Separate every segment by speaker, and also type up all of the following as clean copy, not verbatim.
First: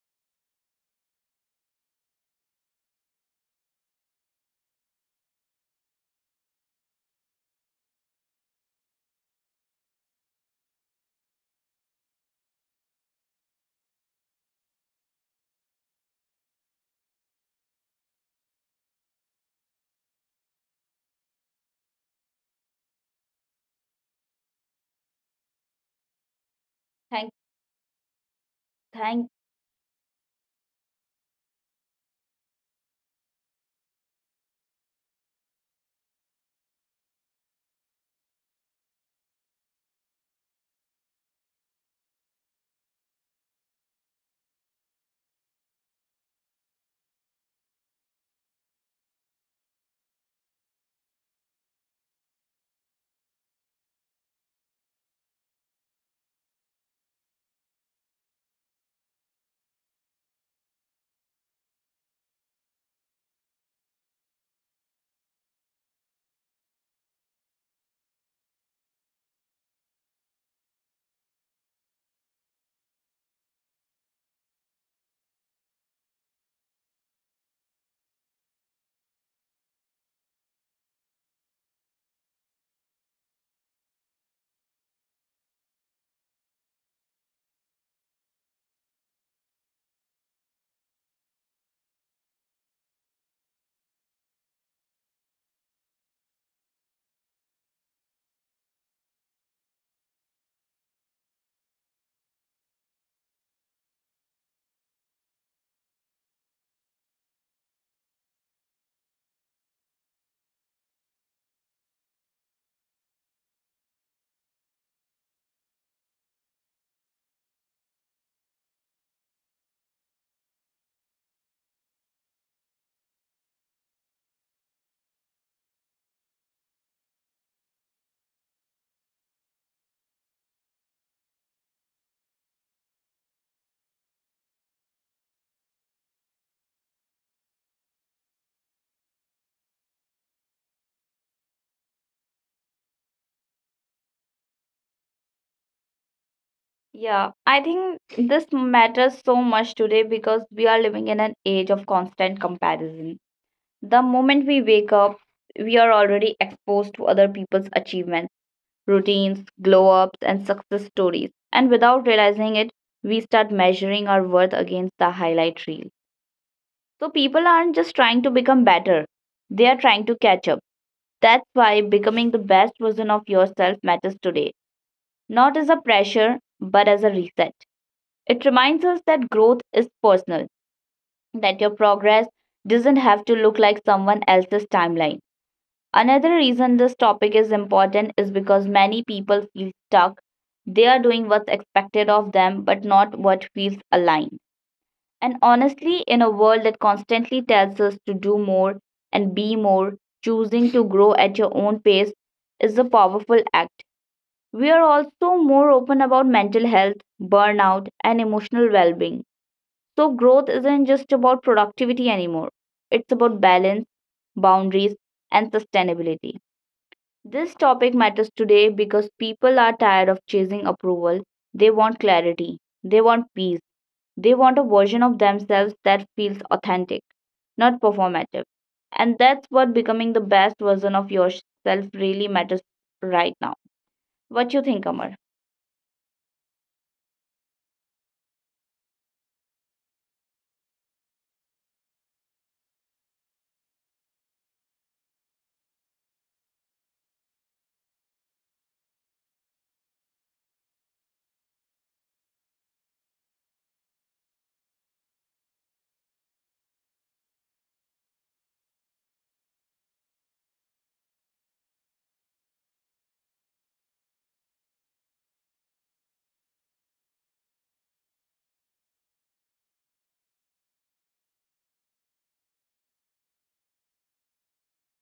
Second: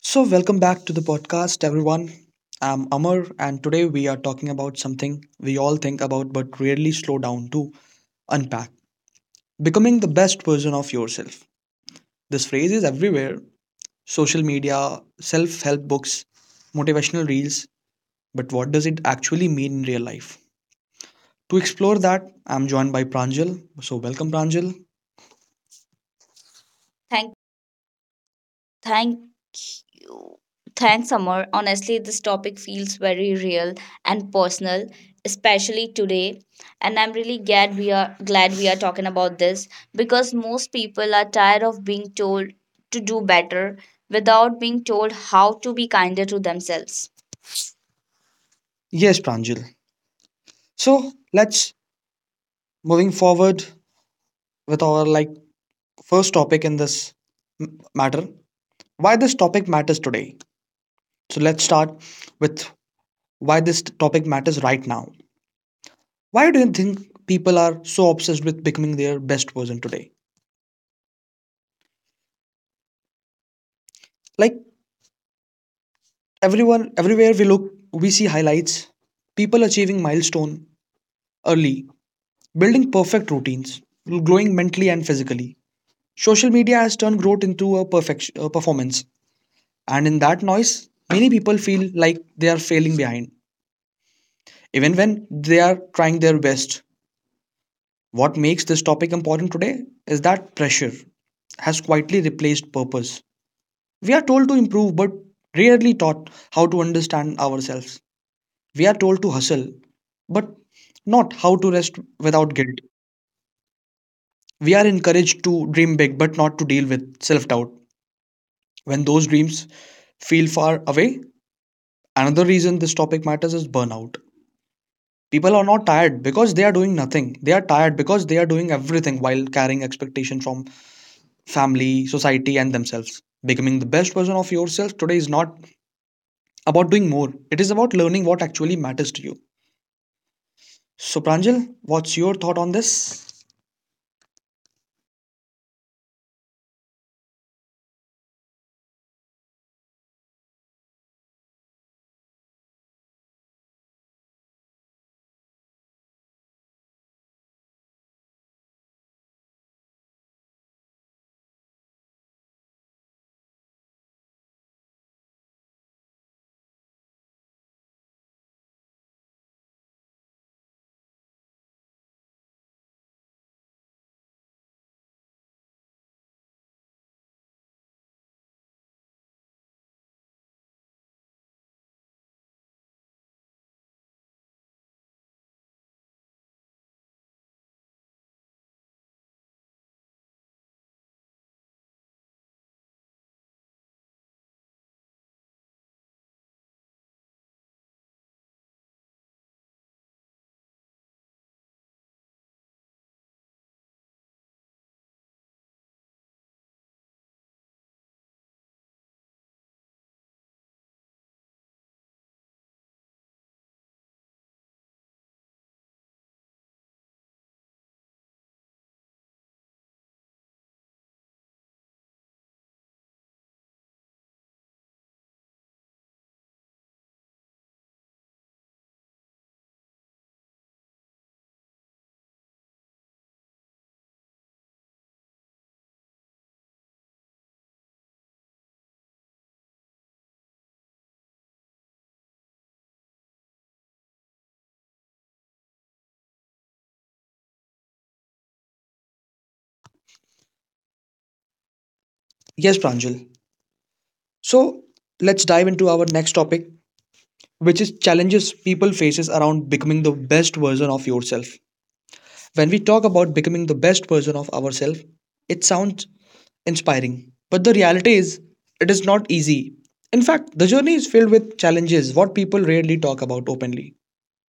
Speaker 1: So, welcome back to the podcast, everyone. I'm Amar, and today we are talking about something we all think about but rarely slow down to unpack becoming the best version of yourself. This phrase is everywhere social media, self help books, motivational reels. But what does it actually mean in real life? To explore that, I'm joined by Pranjal. So, welcome, Pranjal.
Speaker 2: Thank, thank,
Speaker 1: Thank you. Thanks, Amar. Honestly, this topic feels very real and personal, especially today. And I'm really glad we are talking about this because most people are tired of being told to do better without being told how to be kinder to themselves. Yes, Pranjal. So let's moving forward with our like first topic in this m- matter. Why this topic matters today. So let's start with why this topic matters right now. Why do you think people are so obsessed with becoming their best version today? Like everyone, everywhere we look, we see highlights, people achieving milestone early, building perfect routines, growing mentally and physically. Social media has turned growth into a performance, and in that noise, many people feel like they are failing behind, even when they are trying their best. What makes this topic important today is that pressure has quietly replaced purpose. We are told to improve but rarely taught how to understand ourselves. We are told to hustle but not how to rest without guilt. We are encouraged to dream big but not to deal with self doubt. When those dreams feel far away, another reason this topic matters is burnout. People are not tired because they are doing nothing. They are tired because they are doing everything while carrying expectation from family, society, and themselves. Becoming the best version of yourself today is not about doing more, it is about learning what actually matters to you. So, Pranjal, what's your thought on this?
Speaker 2: yeah, I think this matters so much today because we are living in an age of constant comparison. The moment we wake up, we are already exposed to other people's achievements, routines, glow ups, and success stories. And without realizing it, we start measuring our worth against the highlight reel. So people aren't just trying to become better, they are trying to catch up. That's why becoming the best version of yourself matters today, not as a pressure, but as a reset. It reminds us that growth is personal, that your progress doesn't have to look like someone else's timeline. Another reason this topic is important is because many people feel stuck. They are doing what's expected of them, but not what feels aligned. And honestly, in a world that constantly tells us to do more and be more, choosing to grow at your own pace is a powerful act. We are also more open about mental health, burnout, and emotional well being, so growth isn't just about productivity anymore. It's about balance, boundaries, and sustainability. This topic matters today because people are tired of chasing approval. They want clarity, they want peace, they want a version of themselves that feels authentic, not performative. And that's what becoming the best version of yourself really matters right now. What you think, Amar?
Speaker 1: Yes, Pranjal. So, let's dive into our next topic, which is challenges people faces around becoming the best version of yourself. When we talk about becoming the best version of ourselves, it sounds inspiring, but the reality is it is not easy. In fact, the journey is filled with challenges what people rarely talk about openly.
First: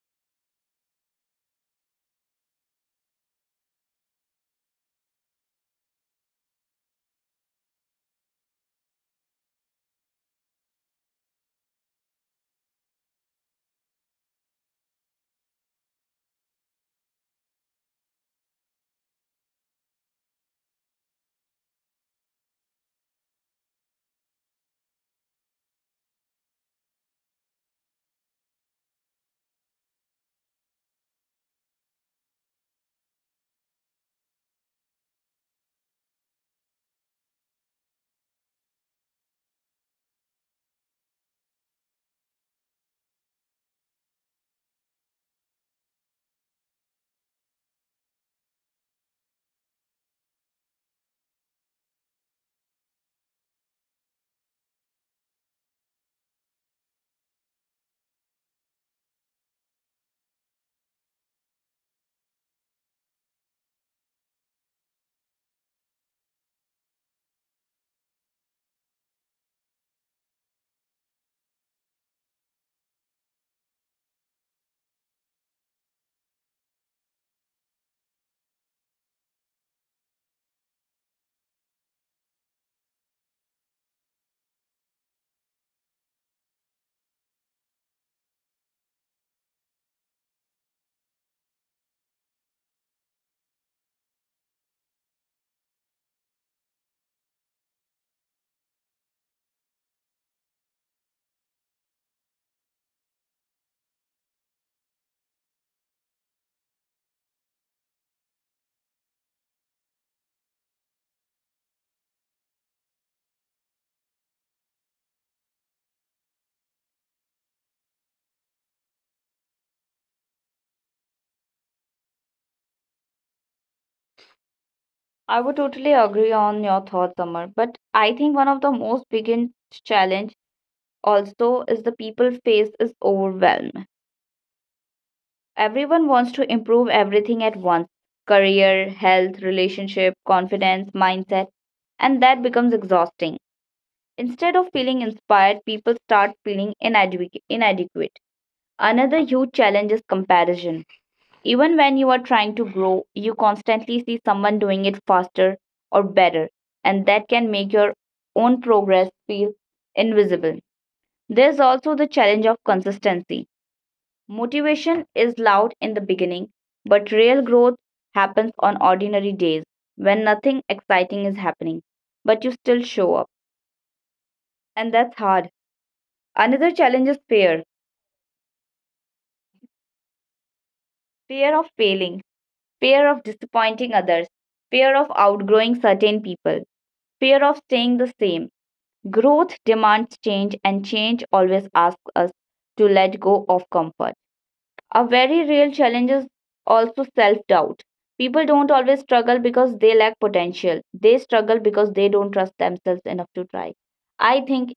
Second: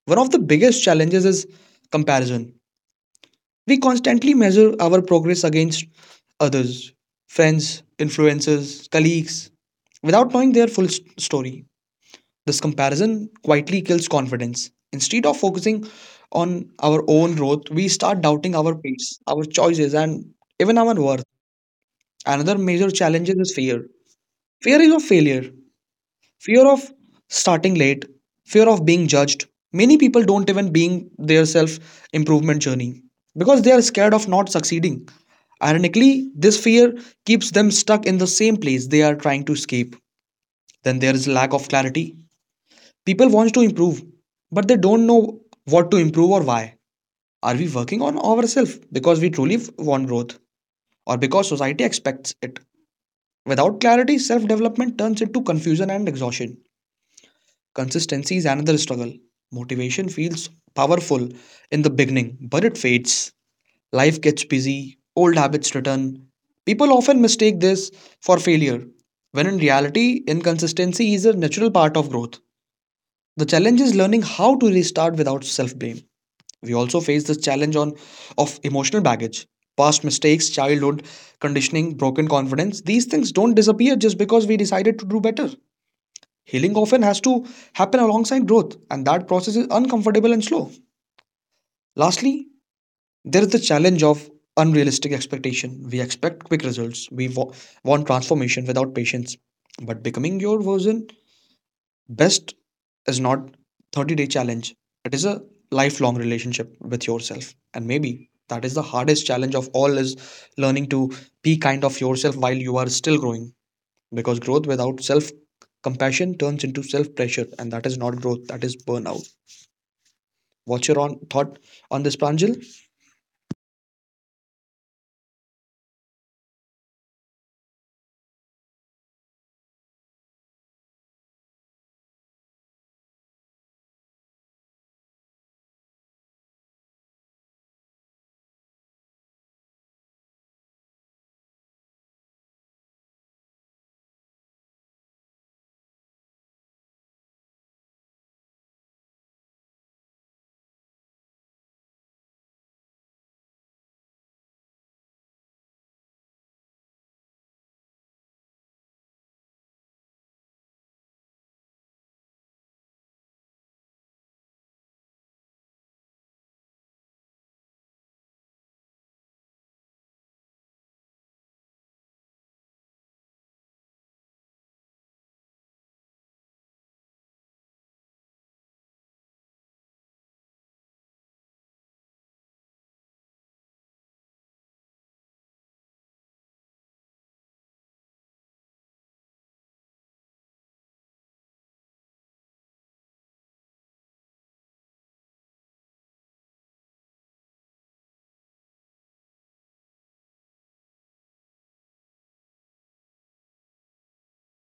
Speaker 1: One of the biggest challenges is comparison. We constantly measure our progress against others, friends, influencers, colleagues, without knowing their full story. This comparison quietly kills confidence. Instead of focusing on our own growth, we start doubting our pace, our choices, and even our worth. Another major challenge is fear. Fear is of failure, fear of starting late, fear of being judged. Many people don't even being their self improvement journey because they are scared of not succeeding. Ironically, this fear keeps them stuck in the same place they are trying to escape. Then there is lack of clarity. People want to improve but they don't know what to improve or why. Are we working on ourselves because we truly want growth or because society expects it? Without clarity, self development turns into confusion and exhaustion. Consistency is another struggle. Motivation feels powerful in the beginning, but it fades. Life gets busy, old habits return. People often mistake this for failure, when in reality, inconsistency is a natural part of growth. The challenge is learning how to restart without self blame. We also face this challenge of emotional baggage. Past mistakes, childhood conditioning, broken confidence, these things don't disappear just because we decided to do better. Healing often has to happen alongside growth, and that process is uncomfortable and slow. Lastly, there is the challenge of unrealistic expectation. We expect quick results, we want transformation without patience. But becoming your version best is not 30-day challenge. It is a lifelong relationship with yourself. And maybe that is the hardest challenge of all, is learning to be kind of yourself while you are still growing, because growth without self compassion turns into self pressure, and that is not growth, that is burnout. What's your on thought on this, Pranjal?
Speaker 2: I would totally agree on your thoughts, Amar. But I think one of the most biggest challenge also is the people face is overwhelm. Everyone wants to improve everything at once: career, health, relationship, confidence, mindset, and that becomes exhausting. Instead of feeling inspired, people start feeling inadequate. Another huge challenge is comparison. Even when you are trying to grow, you constantly see someone doing it faster or better, and that can make your own progress feel invisible. There's also the challenge of consistency. Motivation is loud in the beginning, but real growth happens on ordinary days when nothing exciting is happening, but you still show up. And that's hard. Another challenge is fear: fear of failing, fear of disappointing others, fear of outgrowing certain people, fear of staying the same. Growth demands change, and change always asks us to let go of comfort. A very real challenge is also self doubt. People don't always struggle because they lack potential. They struggle because they don't trust themselves enough to try. I think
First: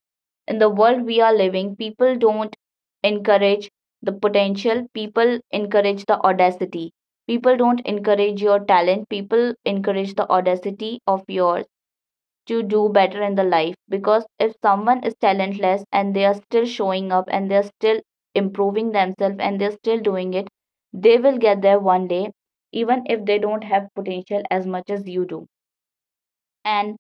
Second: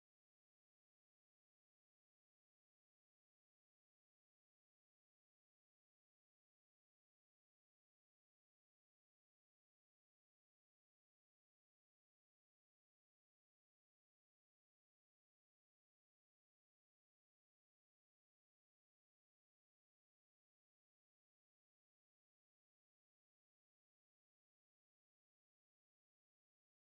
Speaker 2: in the world we are living, people don't encourage the potential, people encourage the audacity. People don't encourage your talent, people encourage the audacity of yours to do better in the life, because if someone is talentless and they are still showing up and they're still improving themselves and they're still doing it, they will get there one day, even if they don't have potential as much as you do. And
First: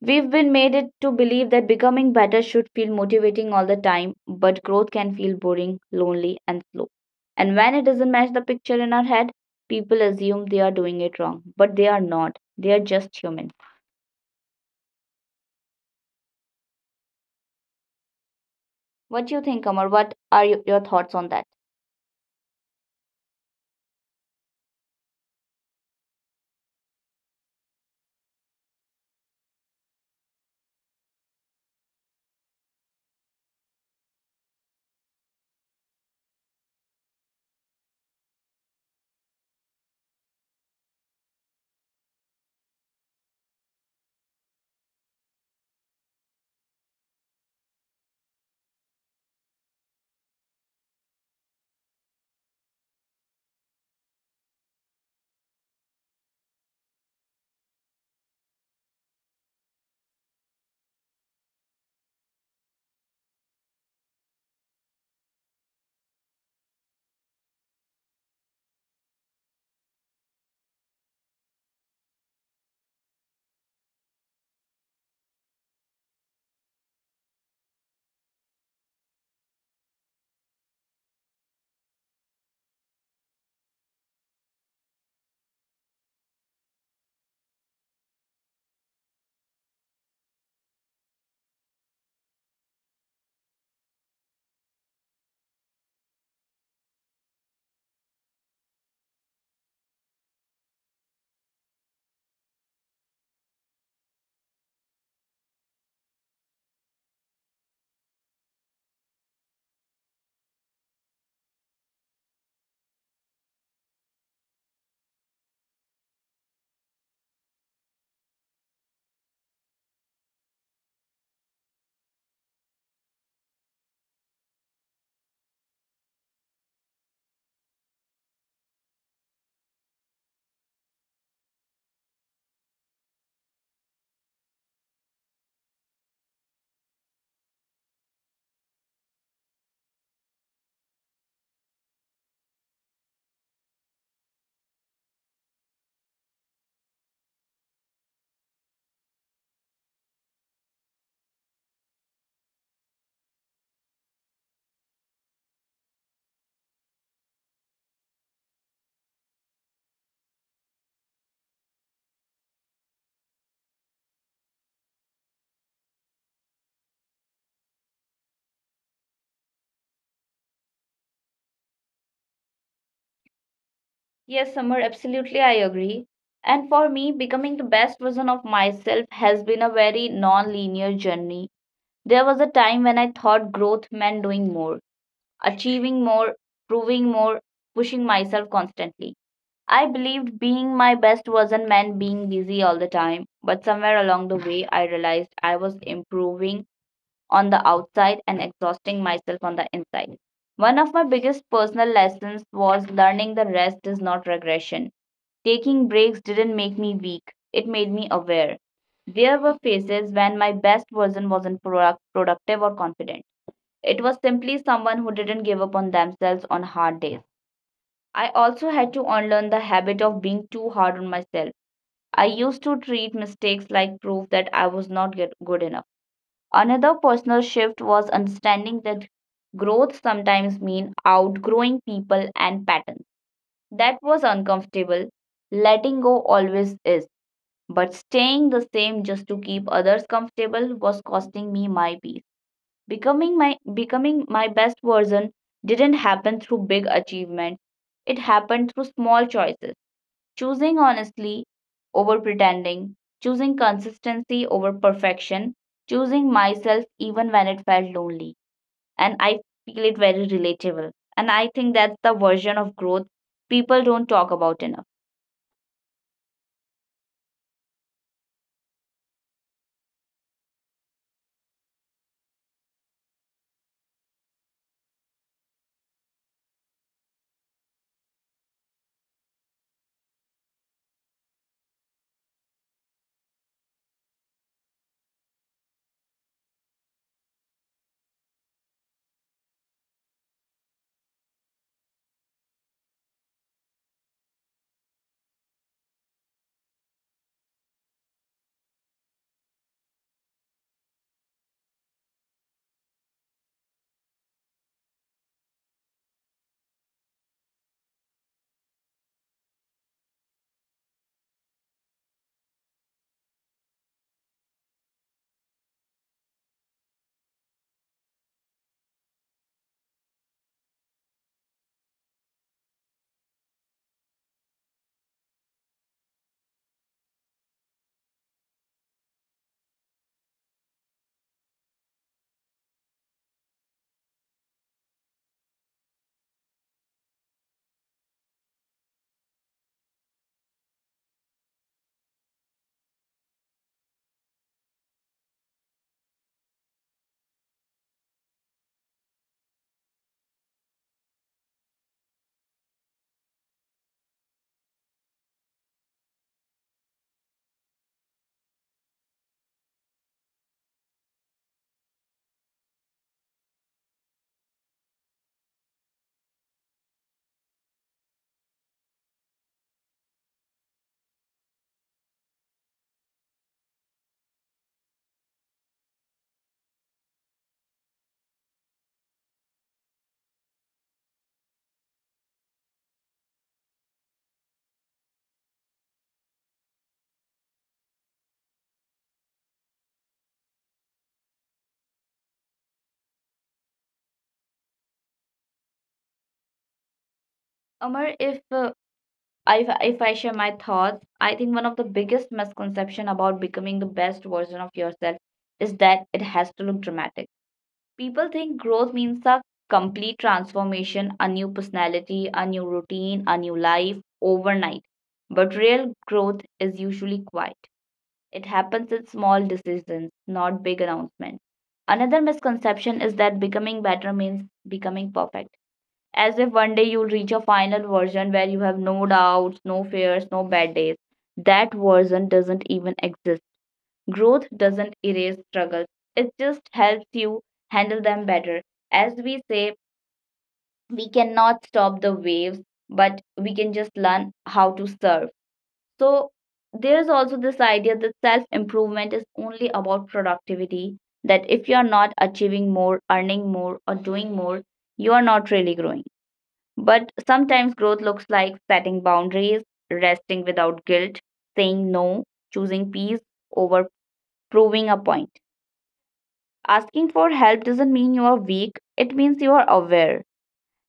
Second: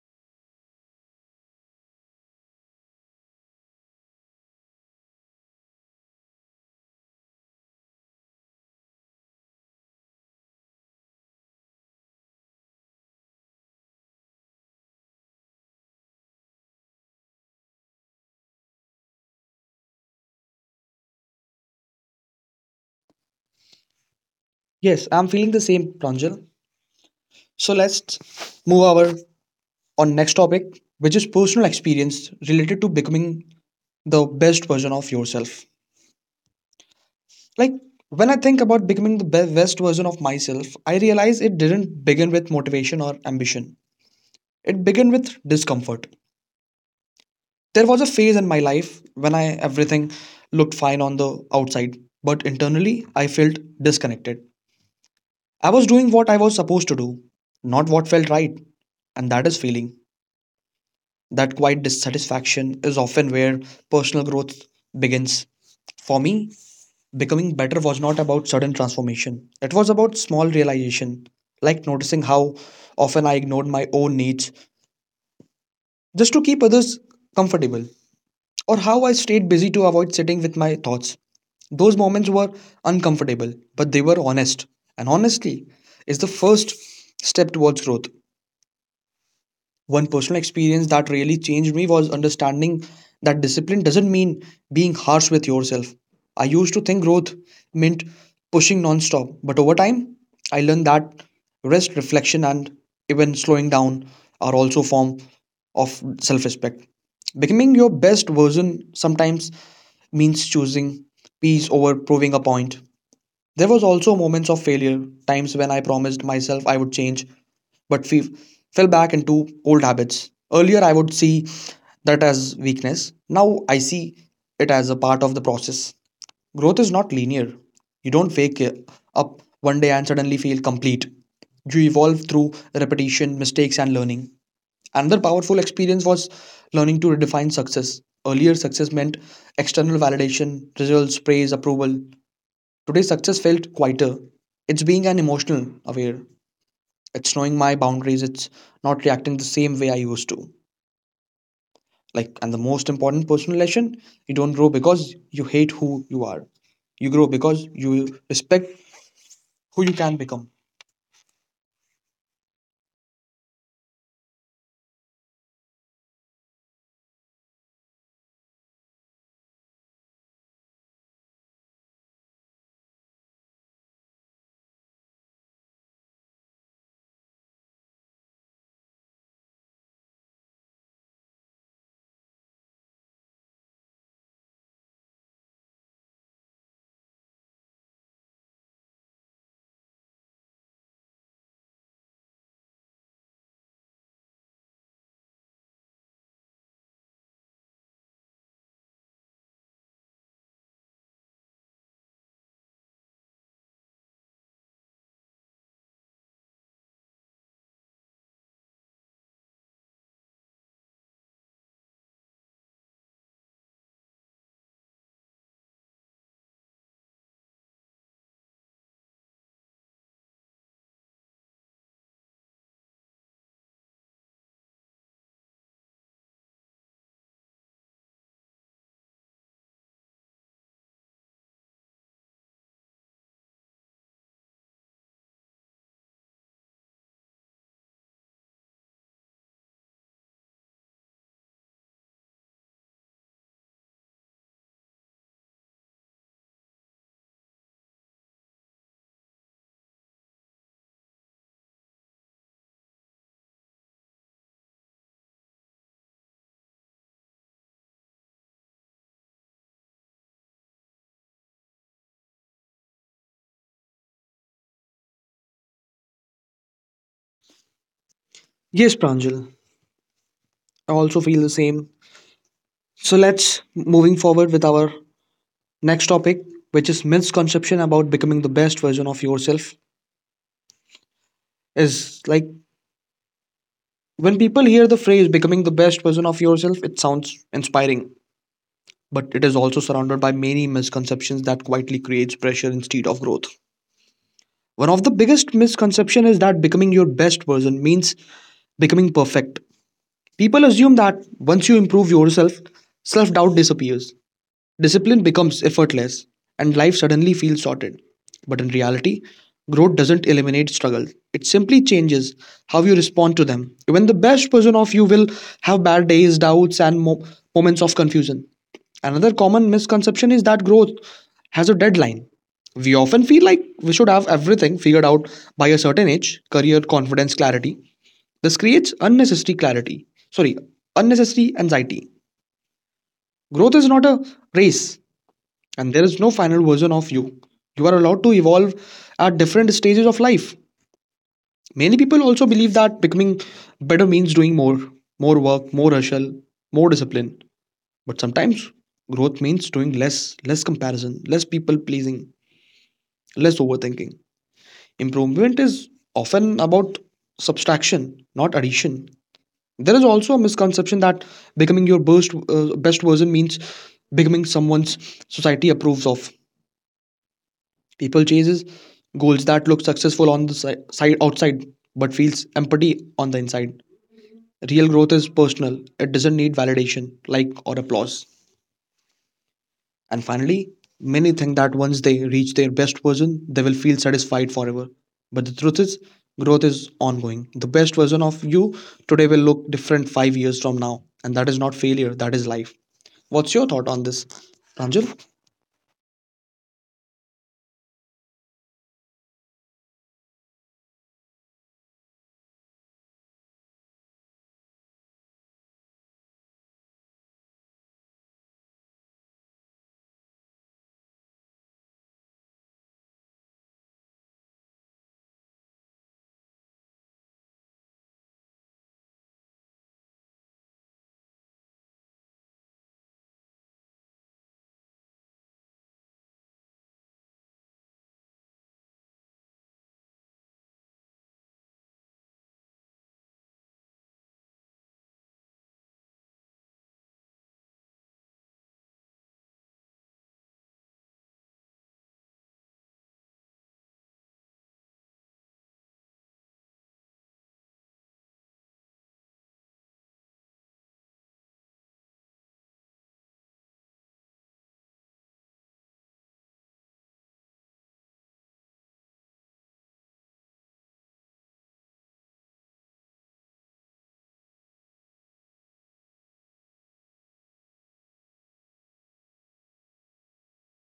Speaker 2: we've been made it to believe that becoming better should feel motivating all the time, but growth can feel boring, lonely, and slow. And when it doesn't match the picture in our head, people assume they are doing it wrong, but they are not. They are just human. What do you think, Amar? What are your thoughts on that?
Speaker 1: Yes, I'm feeling the same, Pranjal. So let's move over on next topic, which is personal experience related to becoming the best version of yourself. Like when I think about becoming the best version of myself, I realize it didn't begin with motivation or ambition, it began with discomfort. There was a phase in my life when I, everything looked fine on the outside, but internally I felt disconnected. I was doing what I was supposed to do, not what felt right, and that is feeling. That quiet dissatisfaction is often where personal growth begins. For me, becoming better was not about sudden transformation. It was about small realization, like noticing how often I ignored my own needs just to keep others comfortable, or how I stayed busy to avoid sitting with my thoughts. Those moments were uncomfortable, but they were honest. And honestly, is the first step towards growth. One personal experience that really changed me was understanding that discipline doesn't mean being harsh with yourself. I used to think growth meant pushing nonstop, but over time, I learned that rest, reflection, and even slowing down are also form of self-respect. Becoming your best version sometimes means choosing peace over proving a point. There was also moments of failure, times when I promised myself I would change, but we fell back into old habits. Earlier, I would see that as weakness. Now, I see it as a part of the process. Growth is not linear. You don't wake up one day and suddenly feel complete. You evolve through repetition, mistakes, and learning. Another powerful experience was learning to redefine success. Earlier, success meant external validation, results, praise, approval. Today, success felt quieter. It's being an emotional aware, it's knowing my boundaries, it's not reacting the same way I used to. Like, and the most important personal lesson, you don't grow because you hate who you are, you grow because you respect who you can become.
Speaker 2: Yes, Amar, absolutely, I agree. And for me, becoming the best version of myself has been a very non linear journey. There was a time when I thought growth meant doing more, achieving more, proving more, pushing myself constantly. I believed being my best wasn't meant being busy all the time, but somewhere along the way, I realized I was improving on the outside and exhausting myself on the inside. One of my biggest personal lessons was learning the rest is not regression. Taking breaks didn't make me weak, it made me aware. There were phases when my best version wasn't productive or confident. It was simply someone who didn't give up on themselves on hard days. I also had to unlearn the habit of being too hard on myself. I used to treat mistakes like proof that I was not get- good enough. Another personal shift was understanding that growth sometimes means outgrowing people and patterns. That was uncomfortable. Letting go always is, but staying the same just to keep others comfortable was costing me my peace. Becoming my best version didn't happen through big achievements. It happened through small choices. Choosing honestly over pretending, choosing consistency over perfection, choosing myself even when it felt lonely. And I feel it very relatable. And I think that's the version of growth people don't talk about enough.
Speaker 1: Yes, Pranjal, I also feel the same. So let's moving forward with our next topic, which is misconception about becoming the best version of yourself. Is, like, when people hear the phrase becoming the best version of yourself, it sounds inspiring, but it is also surrounded by many misconceptions that quietly creates pressure instead of growth. One of the biggest misconception is that becoming your best version means becoming perfect. People assume that once you improve yourself, self-doubt disappears. Discipline becomes effortless and life suddenly feels sorted. But in reality, growth doesn't eliminate struggle. It simply changes how you respond to them. Even the best version of you will have bad days, doubts, and moments of confusion. Another common misconception is that growth has a deadline. We often feel like we should have everything figured out by a certain age, career, confidence, clarity. This creates unnecessary clarity. Sorry, unnecessary anxiety. Growth is not a race, and there is no final version of you. You are allowed to evolve at different stages of life. Many people also believe that becoming better means doing more, more work, more hustle, more discipline, but sometimes growth means doing less, less comparison, less people pleasing, less overthinking. Improvement is often about subtraction, not addition. There is also a misconception that becoming your best version means becoming someone's society approves of. People chases goals that look successful on the side outside but feels empty on the inside. Real growth is personal. It doesn't need validation, like or applause. And finally, many think that once they reach their best version, they will feel satisfied forever. But the truth is, growth is ongoing. The best version of you today will look different 5 years from now, and that is not failure, that is life. What's your thought on this, Pranjal?
Speaker 2: Amar, if I share my thoughts, I think one of the biggest misconception about becoming the best version of yourself is that it has to look dramatic. People think growth means a complete transformation, a new personality, a new routine, a new life overnight. But real growth is usually quiet. It happens in small decisions, not big announcements. Another misconception is that becoming better means becoming perfect. As if one day you'll reach a final version where you have no doubts, no fears, no bad days. That version doesn't even exist. Growth doesn't erase struggles, it just helps you handle them better. As we say, we cannot stop the waves, but we can just learn how to surf. So, there's also this idea that self improvement is only about productivity, that if you are not achieving more, earning more, or doing more, you are not really growing. But sometimes growth looks like setting boundaries, resting without guilt, saying no, choosing peace over proving a point. Asking for help doesn't mean you are weak, it means you are aware.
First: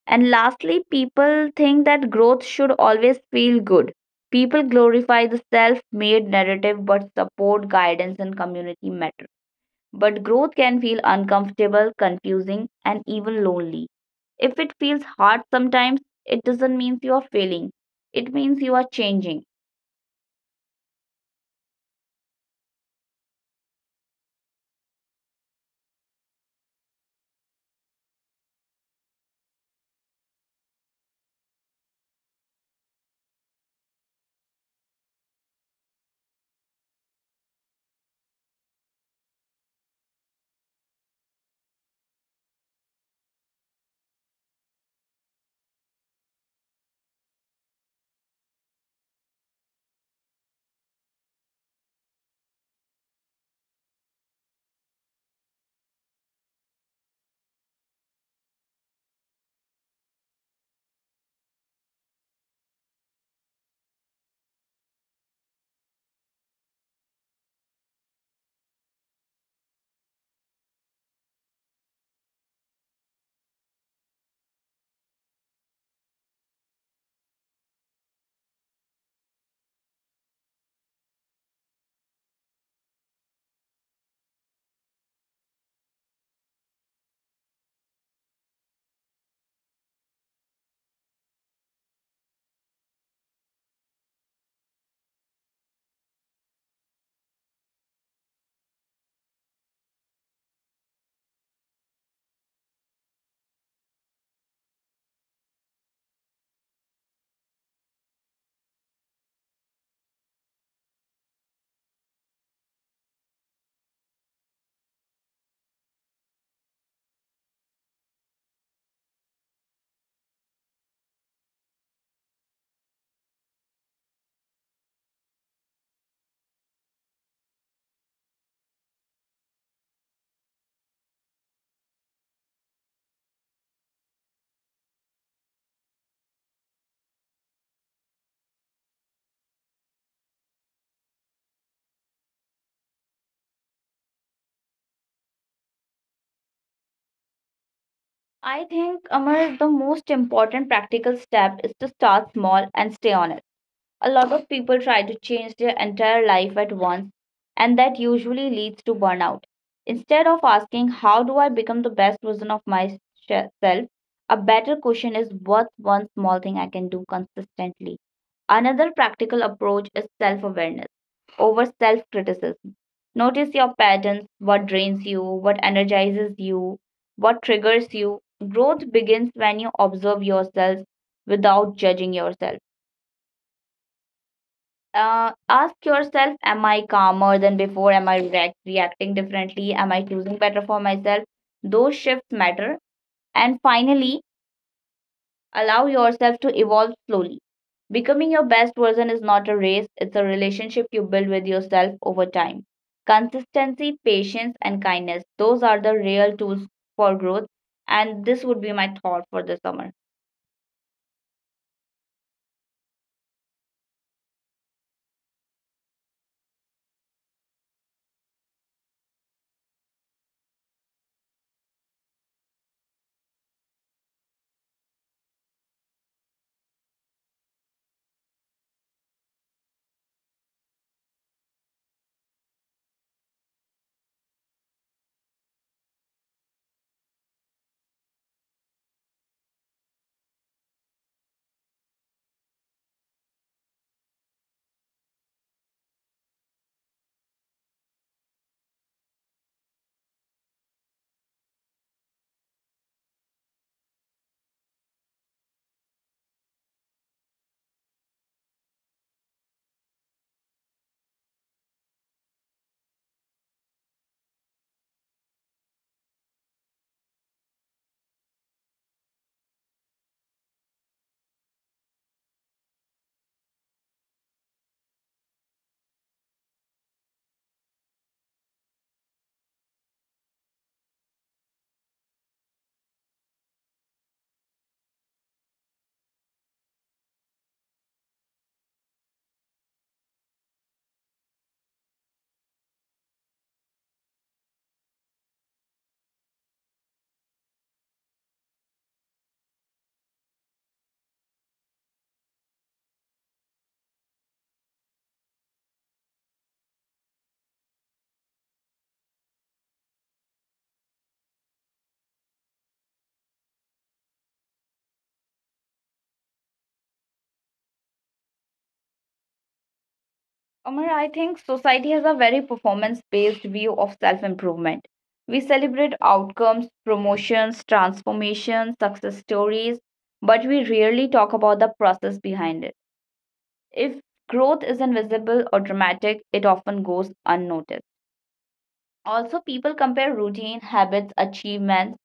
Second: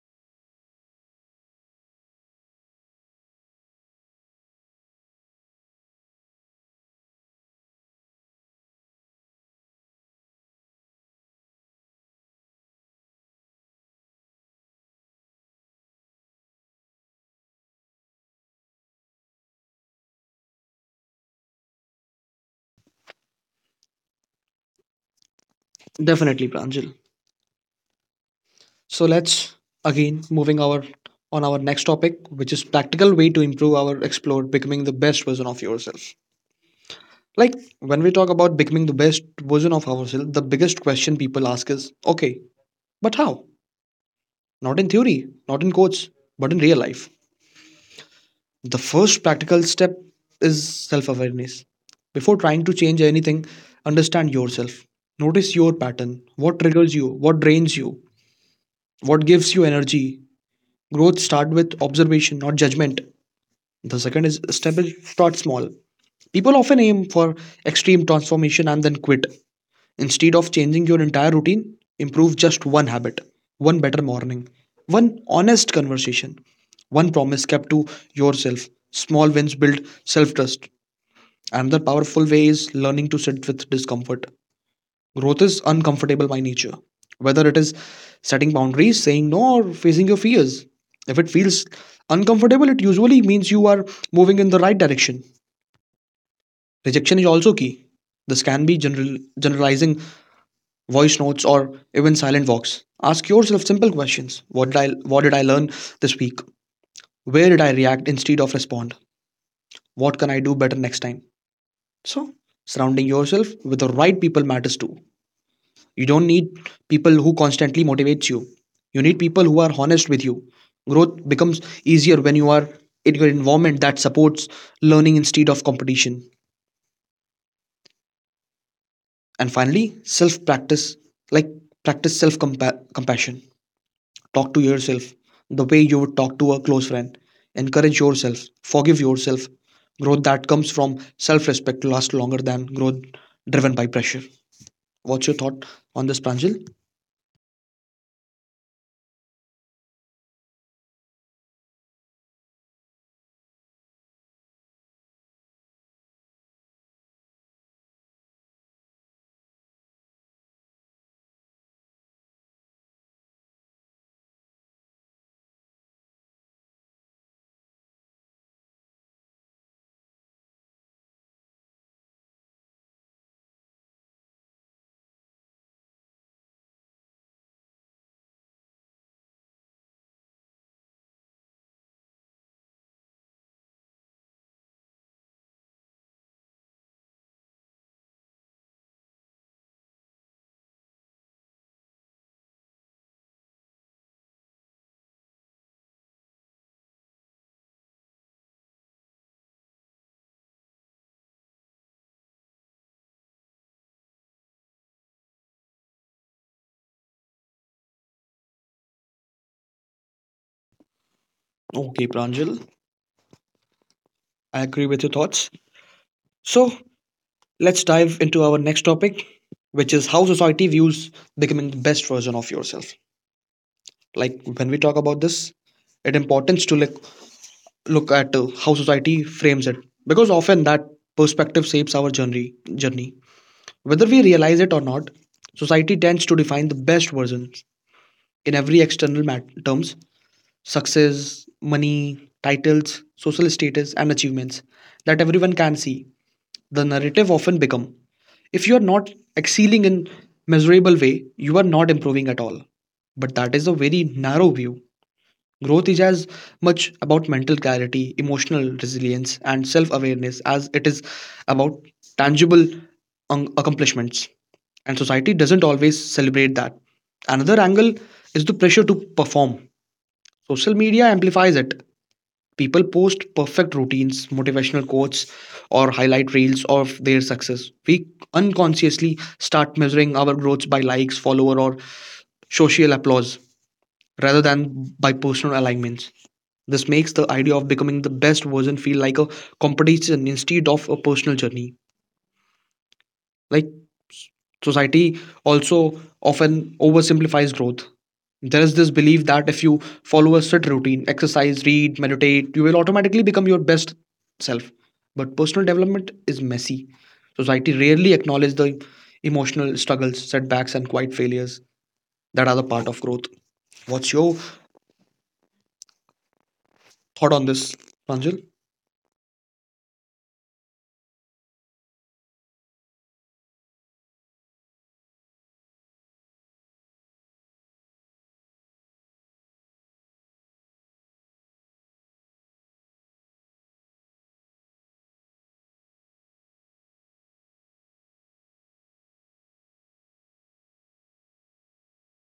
Speaker 2: And lastly, people think that growth should always feel good. People glorify the self made narrative, but support, guidance, and community matter. But growth can feel uncomfortable, confusing, and even lonely. If it feels hard sometimes, it doesn't mean you are failing, it means you are changing.
Speaker 1: Definitely, Pranjal. So let's again moving our on our next topic, which is practical way to improve our explore becoming the best version of yourself. Like when we talk about becoming the best version of ourselves, the biggest question people ask is, okay, but how? Not in theory, not in quotes, but in real life. The first practical step is self-awareness. Before trying to change anything, understand yourself. Notice your pattern, what triggers you, what drains you, what gives you energy. Growth start with observation, not judgment. The second is step is start small. People often aim for extreme transformation and then quit. Instead of changing your entire routine, improve just one habit, one better morning, one honest conversation, one promise kept to yourself. Small wins build self trust. Another powerful way is learning to sit with discomfort. Growth is uncomfortable by nature, whether it is setting boundaries, saying no, or facing your fears. If it feels uncomfortable, it usually means you are moving in the right direction. Rejection is also key. This can be general, generalizing voice notes or even silent walks. Ask yourself simple questions. What did I learn this week? Where did I react instead of respond? What can I do better next time? So, Surrounding yourself with the right people matters too. You don't need people who constantly motivates you. You need people who are honest with you. Growth becomes easier when you are in your environment that supports learning instead of competition. And finally, self practice, like practice self compassion. Talk to yourself the way you would talk to a close friend. Encourage yourself, forgive yourself. Growth that comes from self respect lasts longer than growth driven by pressure. What's your thought on this, Pranjal?
Speaker 2: I think, Amar, the most important practical step is to start small and stay honest. A lot of people try to change their entire life at once, and that usually leads to burnout. Instead of asking, "How do I become the best version of myself?", a better question is, "What's one small thing I can do consistently?" Another practical approach is self awareness over self criticism. Notice your patterns, what drains you, what energizes you, what triggers you. Growth begins when you observe yourself without judging yourself. Ask yourself, am I calmer than before? Am I reacting differently? Am I choosing better for myself? Those shifts matter. And finally, allow yourself to evolve slowly. Becoming your best version is not a race, it's a relationship you build with yourself over time. Consistency, patience, and kindness, those are the real tools for growth. And this would be my thought for the summer.
Speaker 1: Okay, Pranjal, I agree with your thoughts. So let's dive into our next topic, which is how society views becoming the best version of yourself. Like when we talk about this, it importance to look at how society frames it because often that perspective shapes our journey whether we realize it or not. Society tends to define the best versions in every terms: success, money, titles, social status, and achievements that everyone can see. The narrative often become, if you are not excelling in measurable way, you are not improving at all. But that is a very narrow view. Growth is as much about mental clarity, emotional resilience, and self awareness as it is about tangible accomplishments. And society doesn't always celebrate that. Another angle is the pressure to perform. Social media amplifies it. People post perfect routines, motivational quotes, or highlight reels of their success. We unconsciously start measuring our growth by likes, follower, or social applause rather than by personal alignments. This makes the idea of becoming the best version feel like a competition instead of a personal journey. Like Society also often oversimplifies growth. There is this belief that if you follow a set routine, exercise, read, meditate, you will automatically become your best self. But personal development is messy. Society rarely acknowledges the emotional struggles, setbacks, and quiet failures that are the part of growth. What's your thought on this, Pranjal?
Speaker 2: Amar, I think society has a very performance based view of self improvement. We celebrate outcomes, promotions, transformations, success stories, but we rarely talk about the process behind it. If growth isn't visible or dramatic, it often goes unnoticed. Also, people compare routine, habits, achievements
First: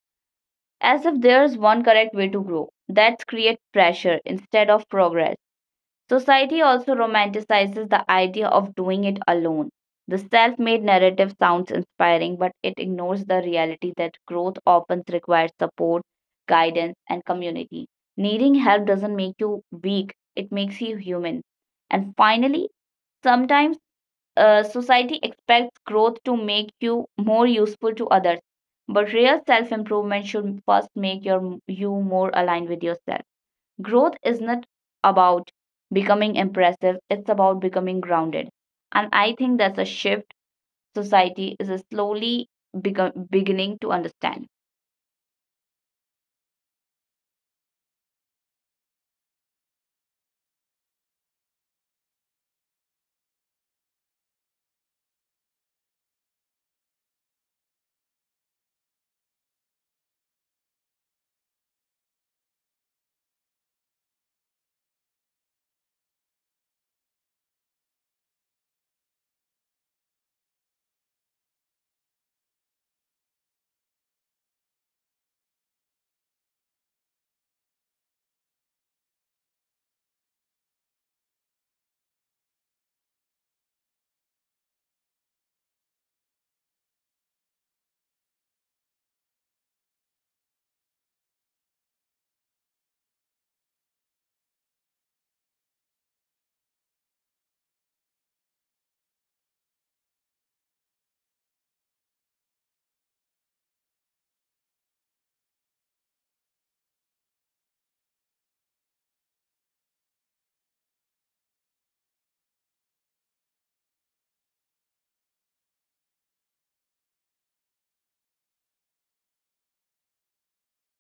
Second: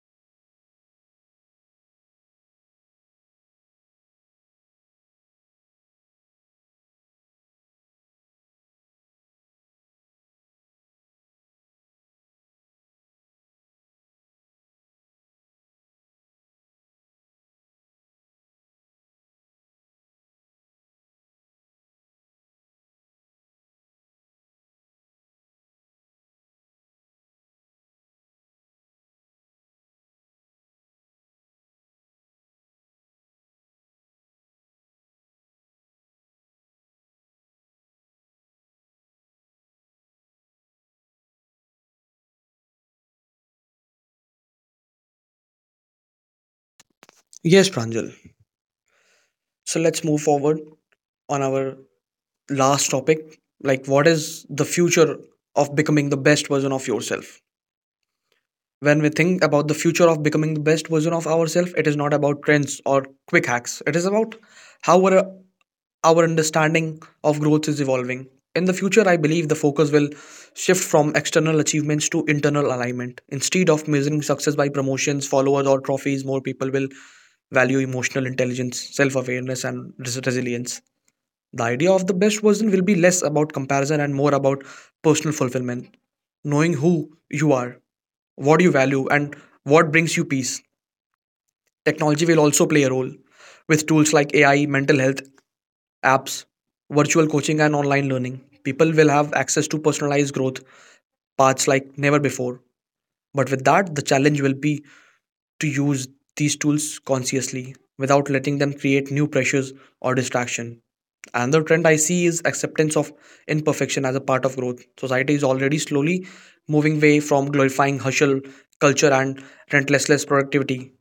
Speaker 2: as if there's one correct way to grow. That creates pressure instead of progress. Society also romanticizes the idea of doing it alone. The self made narrative sounds inspiring, but it ignores the reality that growth often requires support, guidance, and community. Needing help doesn't make you weak, it makes you human. And finally, sometimes society expects growth to make you more useful to others, but real self improvement should first make you more aligned with yourself. Growth is not about becoming impressive, it's about becoming grounded. And I think that's a shift society is slowly beginning to understand.
Speaker 1: Yes, Pranjal. So let's move forward on our last topic, like what is the future of becoming the best version of yourself. When we think about the future of becoming the best version of ourselves, it is not about trends or quick hacks, it is about how our understanding of growth is evolving. In the future I believe the focus will shift from external achievements to internal alignment. Instead of measuring success by promotions, followers, or trophies, more people will value emotional intelligence, self awareness, and resilience. The idea of the best version will be less about comparison and more about personal fulfillment. Knowing who you are, what you value, and what brings you peace. Technology will also play a role with tools like AI, mental health, apps, virtual coaching, and online learning. People will have access to personalized growth paths like never before. But with that, the challenge will be to use these tools consciously without letting them create new pressures or distraction. Another trend I see is acceptance of imperfection as a part of growth. Society is already slowly moving away from glorifying hustle culture and relentless productivity.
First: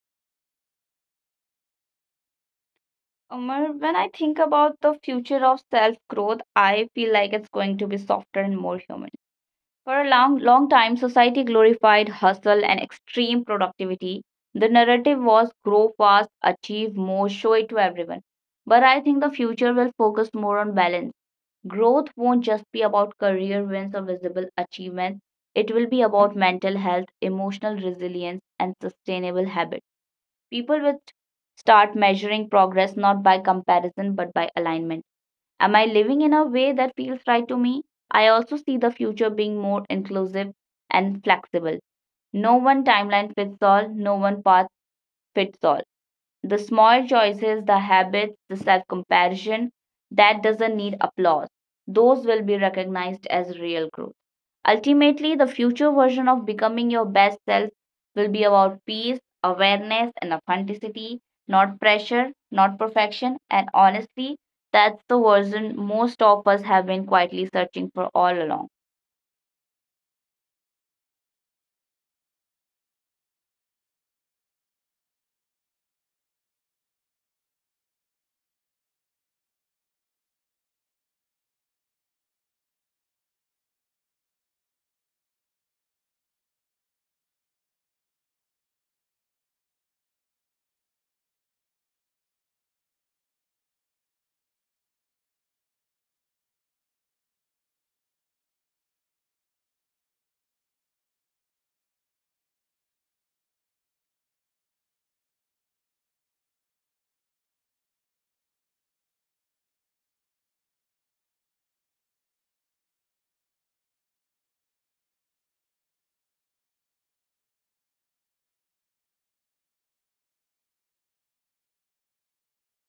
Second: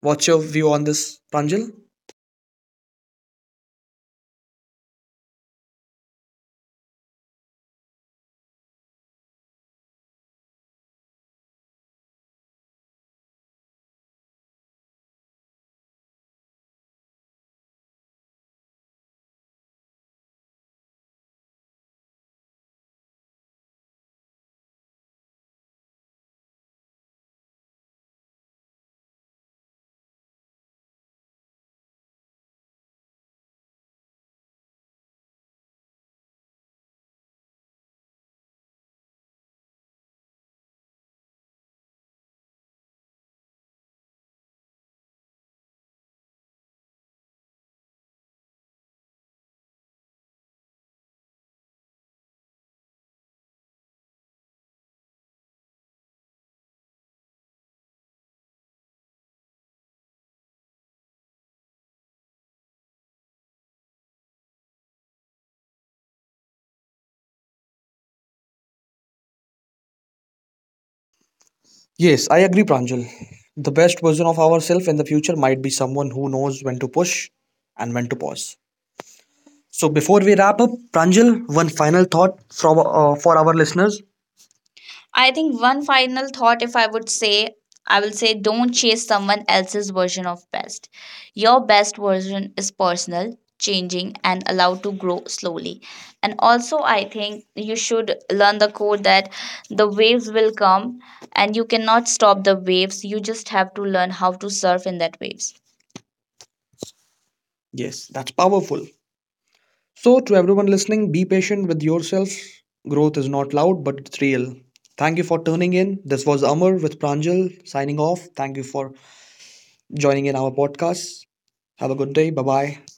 Speaker 1: What's your view on this, Pranjal?
Speaker 2: Umar, when I think about the future of self growth, I feel like it's going to be softer and more human. For a long, long time, society glorified hustle and extreme productivity. The narrative was: grow fast, achieve more, show it to everyone. But I think the future will focus more on balance. Growth won't just be about career wins or visible achievements, it will be about mental health, emotional resilience, and sustainable habits. People will start measuring progress not by comparison but by alignment. Am I living in a way that feels right to me? I also see the future being more inclusive and flexible. No one timeline fits all, no one path fits all. The small choices, the habits, the self comparison that doesn't need applause, those will be recognized as real growth. Ultimately, the future version of becoming your best self will be about peace, awareness, and authenticity, not pressure, not perfection, and honestly, that's the version most of us have been quietly searching for all along.
Speaker 1: Yes, I agree, Pranjal. The best version of ourselves in the future might be someone who knows when to push and when to pause. So, before we wrap up, Pranjal, one final thought for our listeners. I think one final thought, if I would say, I will say don't chase someone else's version of best. Your best version is personal, changing, and allowed to grow slowly. And also, I think you should learn the code that the waves will come and you cannot stop the waves. You just have to learn how to surf in that waves. Yes, that's powerful. So, to everyone listening, be patient with yourself. Growth is not loud, but it's real. Thank you for tuning in. This was Amar with Pranjal signing off. Thank you for joining in our podcast. Have a good day. Bye bye.